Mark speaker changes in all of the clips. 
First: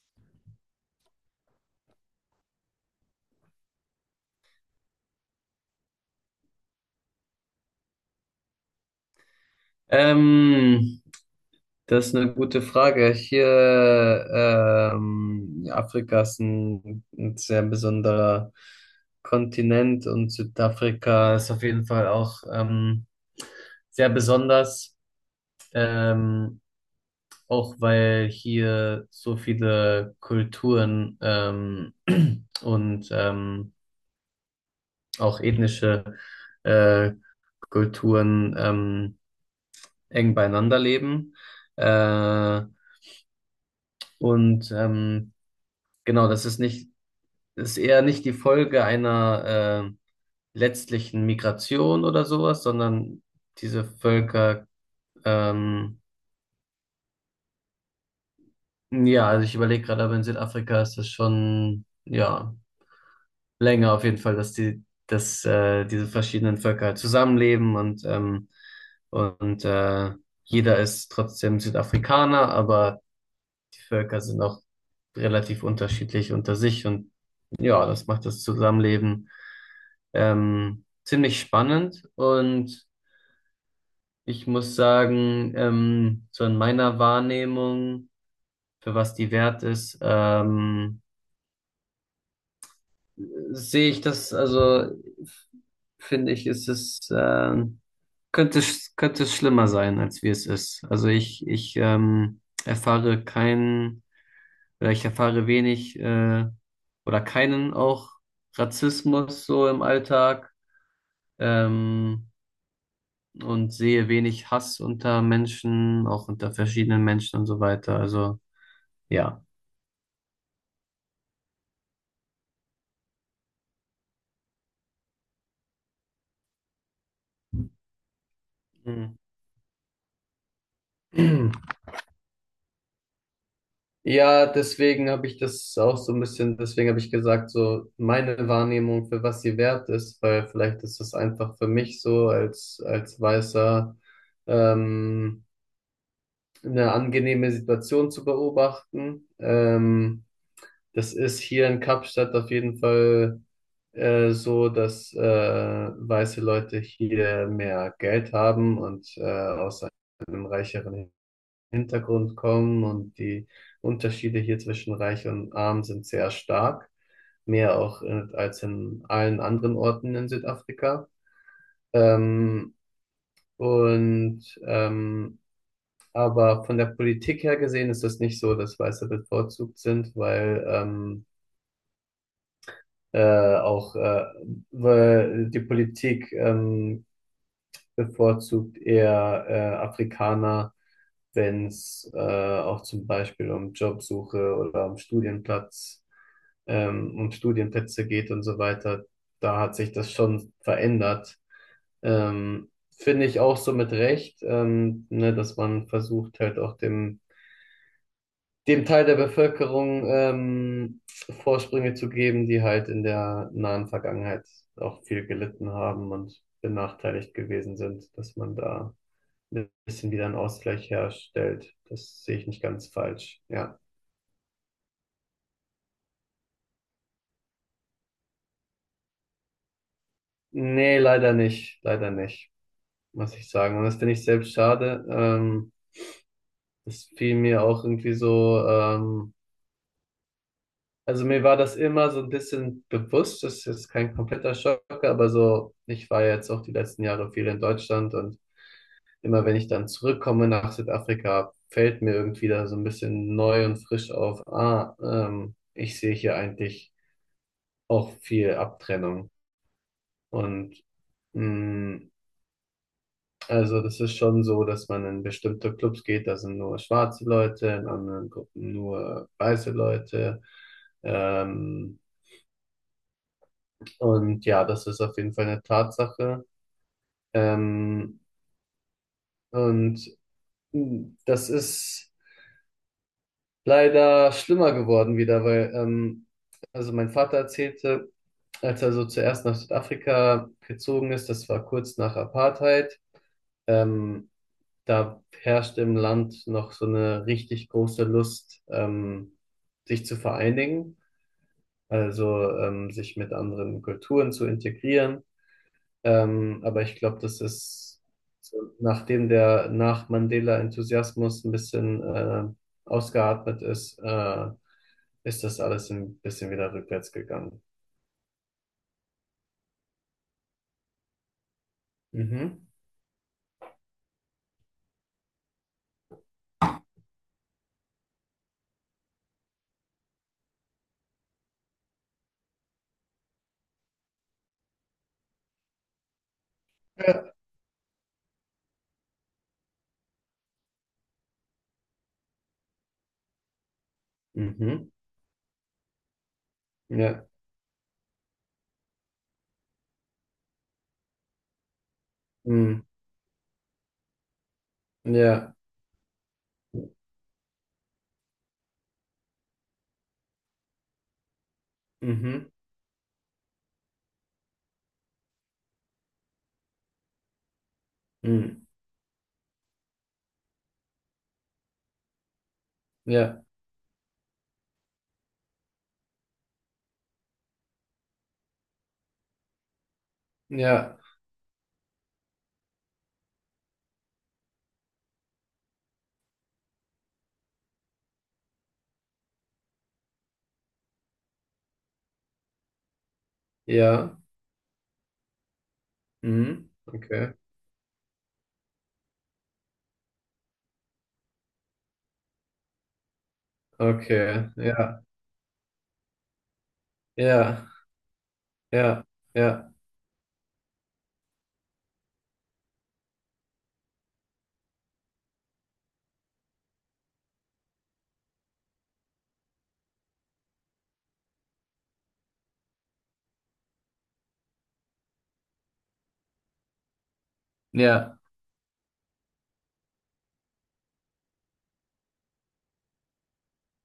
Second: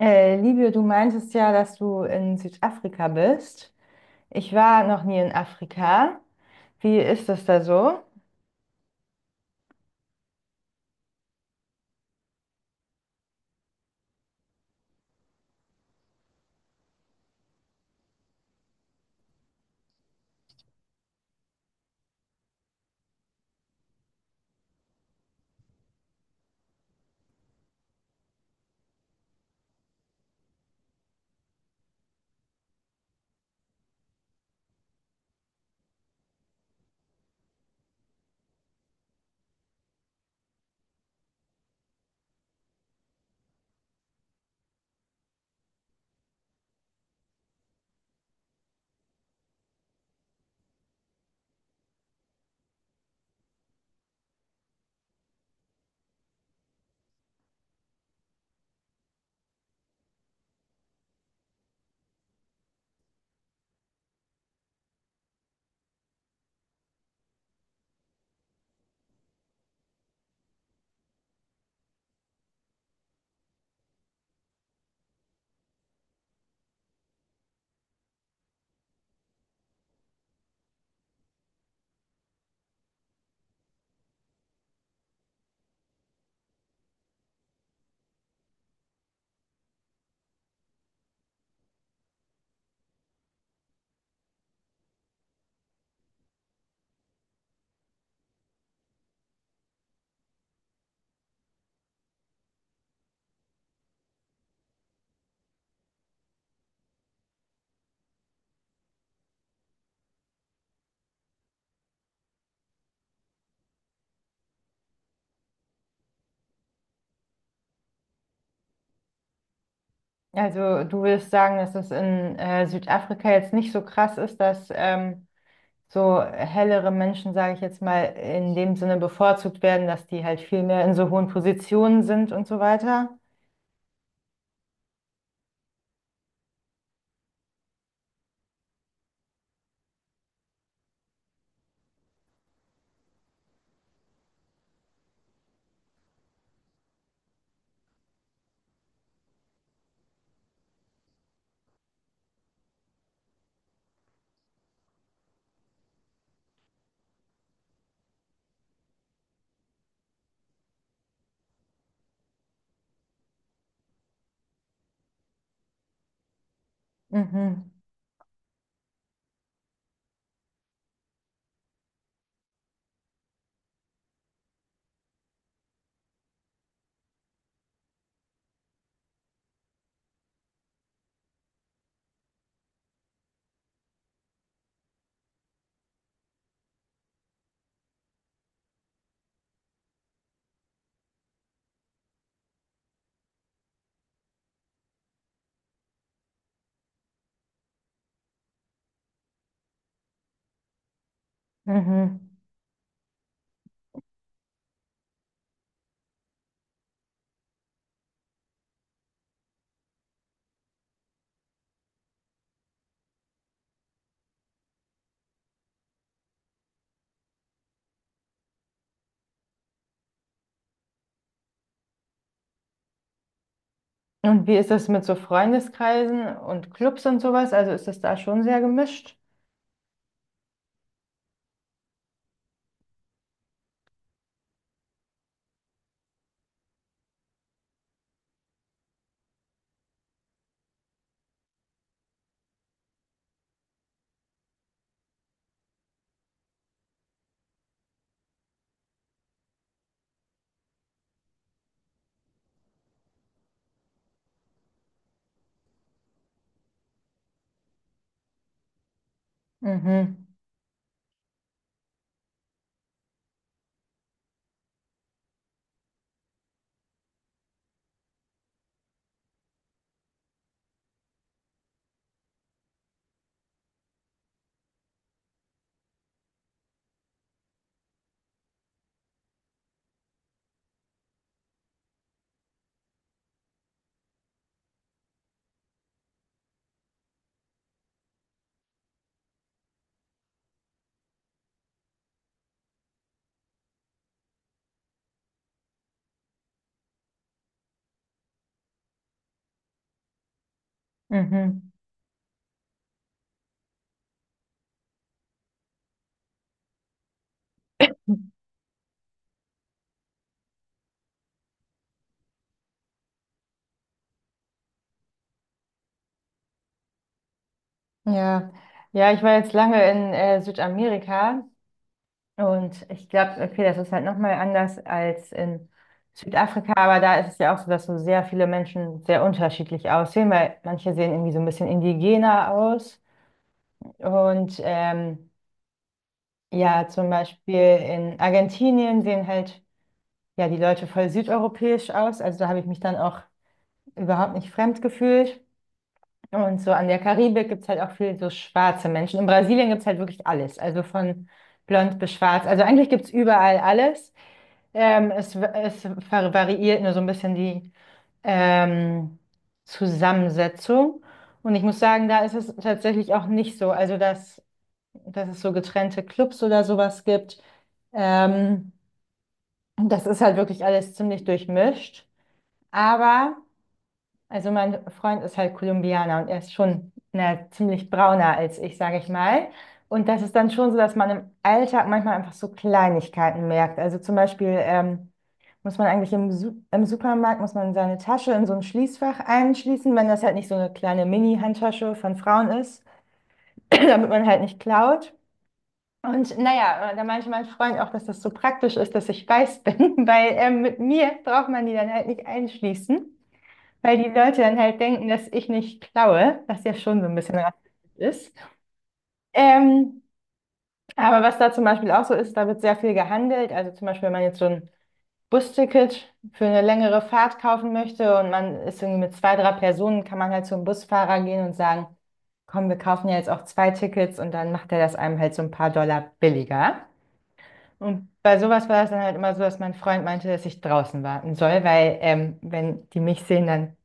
Speaker 1: Livio, du meintest ja, dass du in Südafrika bist. Ich war noch nie in Afrika. Wie ist das da so?
Speaker 2: Ähm, Das ist eine gute Frage. Ja, Afrika ist ein sehr besonderer Kontinent und Südafrika ist auf jeden Fall auch sehr besonders, ähm, auch weil hier so viele Kulturen und auch ethnische äh, Kulturen eng beieinander leben. Äh, Und ähm, genau, das ist eher nicht die Folge einer letztlichen Migration oder sowas, sondern diese Völker, ähm, ja, also ich überlege gerade, aber in Südafrika ist das schon, ja, länger auf jeden Fall, dass diese verschiedenen Völker halt zusammenleben und jeder ist trotzdem Südafrikaner, aber die Völker sind auch relativ unterschiedlich unter sich und ja, das macht das Zusammenleben ziemlich spannend und ich muss sagen, so in meiner Wahrnehmung, für was die wert ist, sehe ich das, also f- finde ich, ist es, könnte, es- könnte es schlimmer sein, als wie es ist. Also ich erfahre kein ich erfahre wenig oder keinen auch Rassismus so im Alltag ähm, und sehe wenig Hass unter Menschen, auch unter verschiedenen Menschen und so weiter. Also ja.
Speaker 1: Also, du würdest sagen, dass es in Südafrika jetzt nicht so krass ist, dass so hellere Menschen, sage ich jetzt mal, in dem Sinne
Speaker 2: Mhm.
Speaker 1: bevorzugt werden, dass die halt viel mehr in so hohen Positionen sind und so weiter.
Speaker 2: Ja, deswegen habe ich das auch so ein bisschen, deswegen habe ich gesagt, so meine Wahrnehmung, für was sie wert ist, weil vielleicht ist das einfach für mich so als Weißer ähm, eine angenehme Situation zu beobachten. Das ist hier in Kapstadt auf jeden Fall so, dass weiße Leute hier mehr Geld haben und aus einem reicheren Hintergrund kommen und die Unterschiede hier zwischen reich und arm sind sehr stark,
Speaker 1: Mhm.
Speaker 2: mehr auch als in allen anderen Orten in Südafrika. Ähm, und ähm, aber von der Politik her gesehen ist das nicht so, dass Weiße bevorzugt sind, weil auch weil die Politik bevorzugt eher Afrikaner, wenn es auch zum Beispiel um Jobsuche oder um um Studienplätze geht und so weiter. Da hat sich das schon verändert.
Speaker 1: Mhm.
Speaker 2: Ähm, Finde ich auch so mit Recht, ne, dass man versucht halt auch dem Teil der Bevölkerung Vorsprünge zu geben, die halt in der nahen Vergangenheit auch viel gelitten haben und benachteiligt gewesen sind, dass man da ein bisschen wieder einen Ausgleich herstellt. Das sehe ich nicht ganz falsch. Ja.
Speaker 1: Und wie ist das mit so Freundeskreisen und Clubs und sowas? Also, ist das da schon sehr gemischt?
Speaker 2: Nee, leider nicht, muss ich sagen. Und das finde ich selbst schade. Das fiel mir auch irgendwie so. Also mir war das immer so ein bisschen bewusst, das ist jetzt kein kompletter Schock, aber so, ich war jetzt auch die letzten Jahre viel in Deutschland und immer wenn ich dann zurückkomme nach Südafrika, fällt mir irgendwie da so ein bisschen neu und frisch auf, ich sehe hier eigentlich auch viel Abtrennung.
Speaker 1: Mhm.
Speaker 2: Und mh, also das ist schon so, dass man in bestimmte Clubs geht, da sind nur schwarze Leute, in anderen Gruppen nur weiße Leute. Ähm, Und ja, das ist auf jeden Fall eine Tatsache. Ähm, und Das ist leider schlimmer geworden wieder, weil also mein Vater erzählte, als er so zuerst nach Südafrika gezogen ist, das war kurz nach Apartheid, ähm, da herrschte im Land noch so eine richtig große Lust, sich zu vereinigen,
Speaker 1: Mhm.
Speaker 2: also sich mit anderen Kulturen zu integrieren. Aber ich glaube, so, nachdem der Nach-Mandela-Enthusiasmus ein bisschen ausgeatmet ist, ist das alles ein bisschen wieder rückwärts gegangen.
Speaker 1: Ja, ja, ich war jetzt lange in Südamerika
Speaker 2: Mhm.
Speaker 1: und ich glaube, okay, das ist halt nochmal anders als in Südafrika, aber da ist es ja auch so, dass so sehr viele Menschen sehr unterschiedlich aussehen, weil manche sehen irgendwie so ein bisschen indigener aus. Und ja, zum
Speaker 2: Ja.
Speaker 1: Beispiel in Argentinien sehen halt ja die Leute voll südeuropäisch aus. Also da habe ich mich dann auch überhaupt nicht fremd
Speaker 2: Mhm.
Speaker 1: gefühlt. Und so an der
Speaker 2: Ja.
Speaker 1: Karibik gibt es halt auch viel so schwarze Menschen. In Brasilien gibt es halt wirklich alles. Also von blond bis schwarz. Also
Speaker 2: Mhm.
Speaker 1: eigentlich gibt es überall alles. Ähm, es, w-
Speaker 2: Ja.
Speaker 1: es var- variiert nur so ein bisschen die ähm, Zusammensetzung. Und ich muss sagen, da ist
Speaker 2: Mhm.
Speaker 1: es tatsächlich auch nicht so. Also, dass es so getrennte Clubs oder sowas gibt.
Speaker 2: Mhm.
Speaker 1: Ähm, Das ist halt wirklich alles ziemlich durchmischt. Aber.
Speaker 2: Ja.
Speaker 1: Also mein Freund ist halt Kolumbianer und er ist schon na, ziemlich brauner als ich, sage ich mal. Und das ist dann schon so, dass
Speaker 2: Ja.
Speaker 1: man im Alltag manchmal einfach so Kleinigkeiten merkt. Also zum Beispiel muss man eigentlich im Supermarkt, muss man seine Tasche in so ein Schließfach einschließen, wenn das halt nicht so eine kleine Mini-Handtasche von Frauen ist, damit
Speaker 2: Ja.
Speaker 1: man halt nicht klaut. Und
Speaker 2: Mhm.
Speaker 1: naja, da meinte
Speaker 2: Okay.
Speaker 1: mein Freund auch, dass das so praktisch ist, dass ich weiß bin, weil mit mir braucht man die dann halt nicht einschließen. Weil die Leute
Speaker 2: Okay.
Speaker 1: dann halt
Speaker 2: Ja.
Speaker 1: denken, dass ich nicht klaue, was ja schon so ein bisschen
Speaker 2: Ja.
Speaker 1: rassistisch ist.
Speaker 2: Ja.
Speaker 1: Ähm, aber was da zum Beispiel auch so ist, da wird sehr viel gehandelt. Also zum Beispiel, wenn man jetzt so ein Busticket für eine längere Fahrt kaufen möchte und man ist irgendwie mit zwei, drei Personen, kann man halt zum Busfahrer gehen und sagen, komm, wir kaufen ja jetzt auch zwei Tickets und dann macht er das einem halt so ein paar Dollar billiger. Und
Speaker 2: Ja.
Speaker 1: bei sowas war es dann halt immer so, dass mein Freund meinte, dass ich draußen warten soll, weil wenn die mich sehen, dann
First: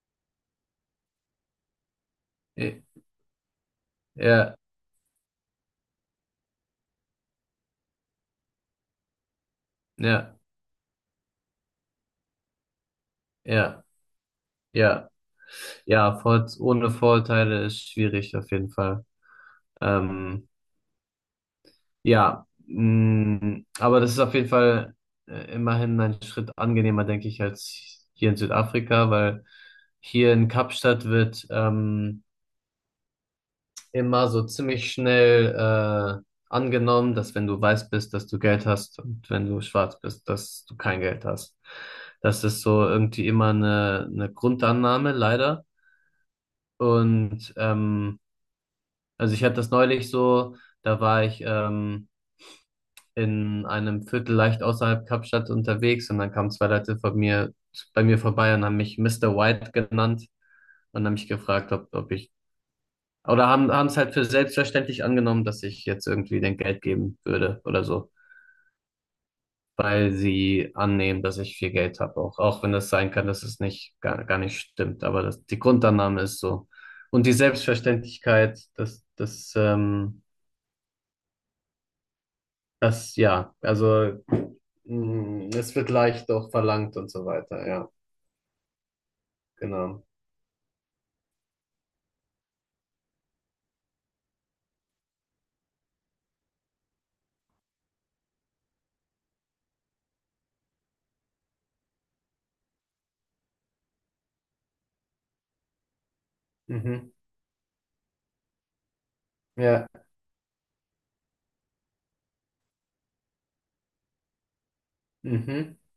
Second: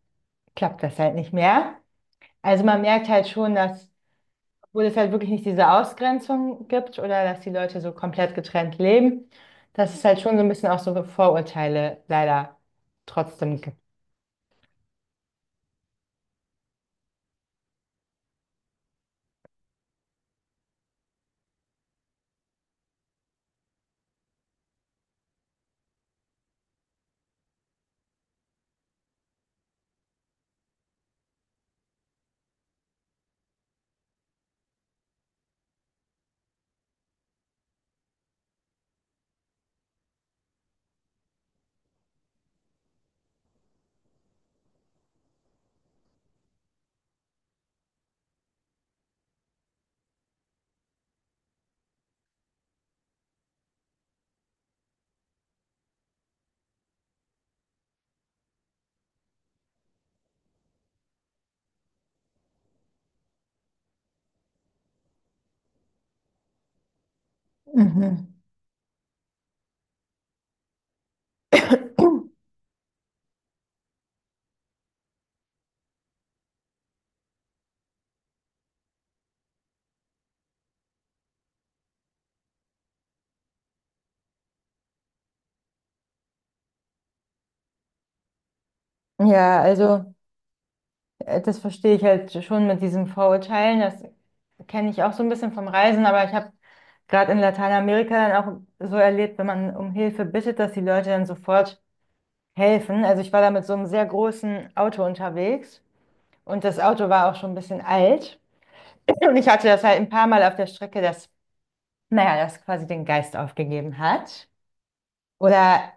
Speaker 1: klappt das halt nicht mehr. Also man
Speaker 2: Ja.
Speaker 1: merkt halt schon, dass,
Speaker 2: Ja.
Speaker 1: obwohl es halt wirklich nicht diese Ausgrenzung gibt oder dass die Leute so komplett getrennt leben, dass es
Speaker 2: Ja.
Speaker 1: halt schon
Speaker 2: Ja.
Speaker 1: so ein bisschen auch so Vorurteile leider trotzdem gibt.
Speaker 2: Ja. Ja. Ohne Vorurteile ist schwierig auf jeden Fall. Ähm, aber das ist auf jeden Fall immerhin ein Schritt angenehmer, denke ich, als hier in Südafrika, weil hier in Kapstadt wird immer so ziemlich schnell angenommen, dass wenn du weiß bist, dass du Geld hast und wenn du schwarz bist, dass du kein Geld hast. Das ist so irgendwie immer eine Grundannahme, leider. Und ähm, Also ich hatte das neulich so, da war ich in einem Viertel leicht außerhalb Kapstadt unterwegs und dann kamen zwei Leute bei mir vorbei und haben mich Mister White genannt und haben mich gefragt, ob ich, oder haben es halt für selbstverständlich angenommen, dass ich jetzt irgendwie den Geld geben würde oder so,
Speaker 1: Mhm.
Speaker 2: weil sie annehmen, dass ich viel Geld habe auch, auch wenn das sein kann, dass es nicht, gar, gar nicht stimmt, aber das, die Grundannahme ist so. Und die Selbstverständlichkeit, ja, also es wird leicht auch verlangt und so weiter, ja,
Speaker 1: Ja,
Speaker 2: genau.
Speaker 1: also das verstehe ich halt schon mit diesen Vorurteilen. Das kenne ich auch so ein bisschen vom Reisen, aber ich habe gerade in Lateinamerika dann auch so erlebt, wenn man um Hilfe bittet, dass die Leute dann sofort helfen. Also ich war da mit so einem sehr großen Auto unterwegs und das Auto
Speaker 2: Mhm.
Speaker 1: war auch schon ein bisschen alt. Und ich hatte das
Speaker 2: Ja,
Speaker 1: halt ein paar Mal auf der Strecke, dass, naja, das quasi den Geist aufgegeben hat.
Speaker 2: mhm.
Speaker 1: Oder,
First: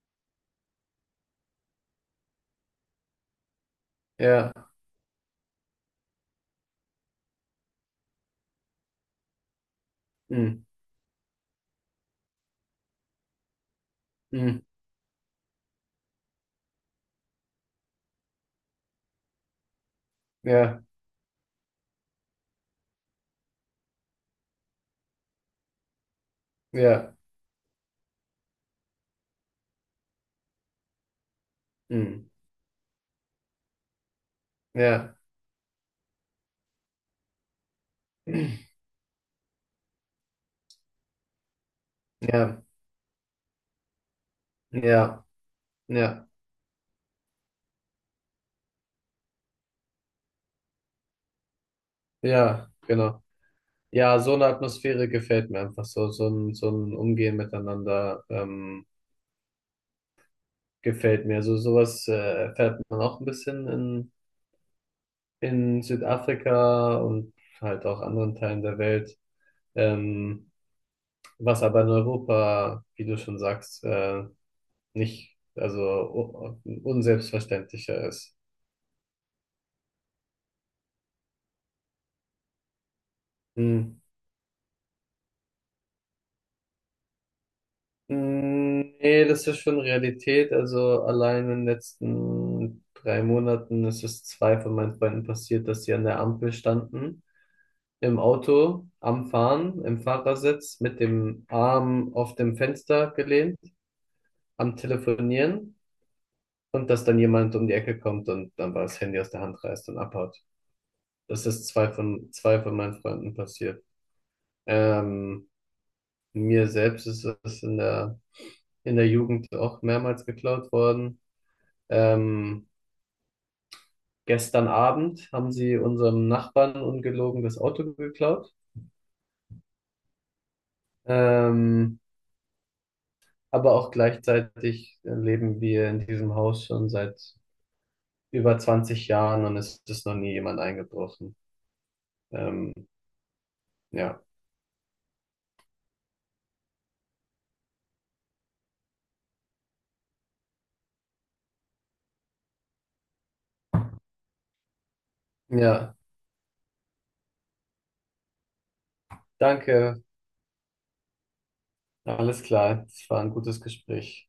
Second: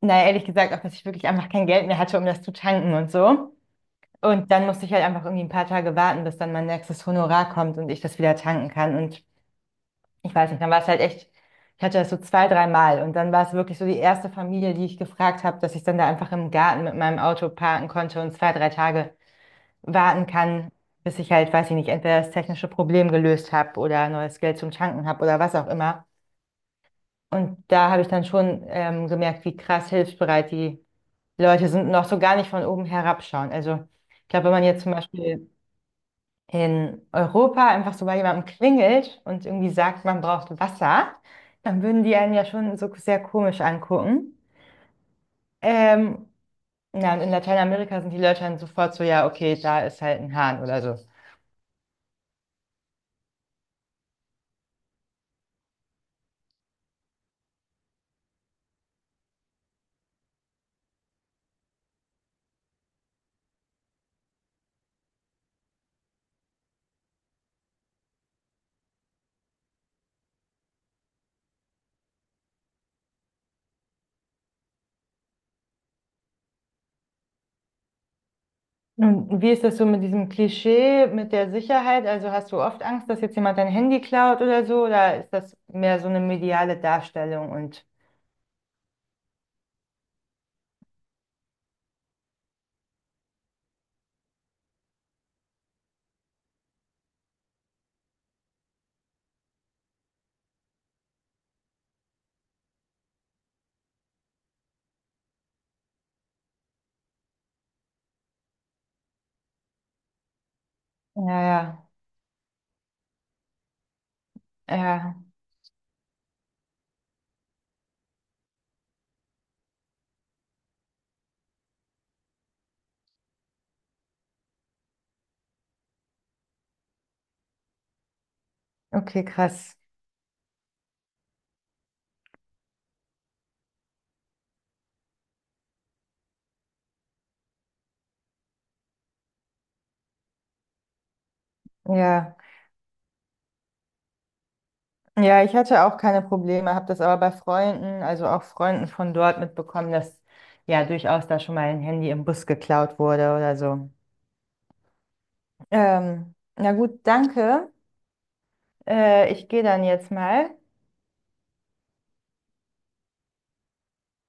Speaker 1: naja, ehrlich gesagt, auch, dass ich wirklich einfach kein Geld mehr hatte, um das zu tanken und so. Und
Speaker 2: Ja,
Speaker 1: dann musste ich halt einfach irgendwie ein paar Tage warten, bis dann mein nächstes Honorar kommt und ich das wieder tanken kann. Und ich weiß nicht,
Speaker 2: mhm.
Speaker 1: dann war es halt echt, ich hatte das so zwei, drei Mal. Und dann war es wirklich so die erste
Speaker 2: Mhm.
Speaker 1: Familie, die ich gefragt habe, dass ich dann da einfach im Garten mit meinem Auto parken konnte und zwei, drei Tage warten kann,
Speaker 2: Ja,
Speaker 1: bis ich halt, weiß ich nicht, entweder das technische Problem gelöst habe oder neues Geld zum Tanken habe oder was auch immer.
Speaker 2: ja,
Speaker 1: Und da habe ich dann schon gemerkt, wie krass hilfsbereit die Leute sind und auch so
Speaker 2: mhm.
Speaker 1: gar nicht von oben herabschauen. Also ich glaube, wenn man jetzt zum
Speaker 2: Ja,
Speaker 1: Beispiel in Europa einfach so bei jemandem klingelt und irgendwie sagt, man braucht Wasser, dann würden die einen ja
Speaker 2: ja,
Speaker 1: schon so sehr komisch angucken.
Speaker 2: ja, ja,
Speaker 1: Ähm, na, und in Lateinamerika sind die Leute dann sofort so, ja, okay, da ist halt ein Hahn oder so.
Speaker 2: ja, genau. Ja, so eine Atmosphäre gefällt mir einfach so, so ein Umgehen miteinander gefällt mir. So sowas erfährt man auch ein bisschen in Südafrika und halt auch anderen Teilen der Welt. Ähm, Was aber in Europa, wie du schon sagst, nicht, also unselbstverständlicher ist.
Speaker 1: Und wie ist das so mit diesem Klischee, mit der Sicherheit? Also hast du oft Angst, dass jetzt jemand dein Handy
Speaker 2: Hm.
Speaker 1: klaut oder so? Oder ist das mehr so eine mediale Darstellung? Und
Speaker 2: Nee, das ist schon Realität. Also allein in den letzten 3 Monaten ist es zwei von meinen Freunden passiert, dass sie an der Ampel standen, im Auto, am Fahren, im Fahrersitz, mit dem Arm auf dem Fenster gelehnt, am Telefonieren und dass dann jemand um die Ecke kommt und dann war das Handy aus der Hand reißt und abhaut. Das ist
Speaker 1: ja,
Speaker 2: zwei von meinen Freunden passiert.
Speaker 1: ja, ja,
Speaker 2: Ähm, Mir selbst ist es in der Jugend auch mehrmals geklaut worden. Ähm, Gestern Abend haben sie unserem Nachbarn ungelogen das Auto geklaut.
Speaker 1: okay, krass.
Speaker 2: Ähm, aber auch gleichzeitig leben wir in diesem Haus schon seit über 20 Jahren und es ist noch nie jemand eingebrochen.
Speaker 1: Ja,
Speaker 2: Ähm, ja.
Speaker 1: ja, ich hatte auch keine Probleme, habe das aber bei Freunden, also auch Freunden von dort mitbekommen, dass ja durchaus da schon mal ein Handy im Bus geklaut wurde oder so.
Speaker 2: Ja,
Speaker 1: Na gut, danke. Ich gehe dann
Speaker 2: danke.
Speaker 1: jetzt mal.
Speaker 2: Alles klar. Es war ein gutes Gespräch.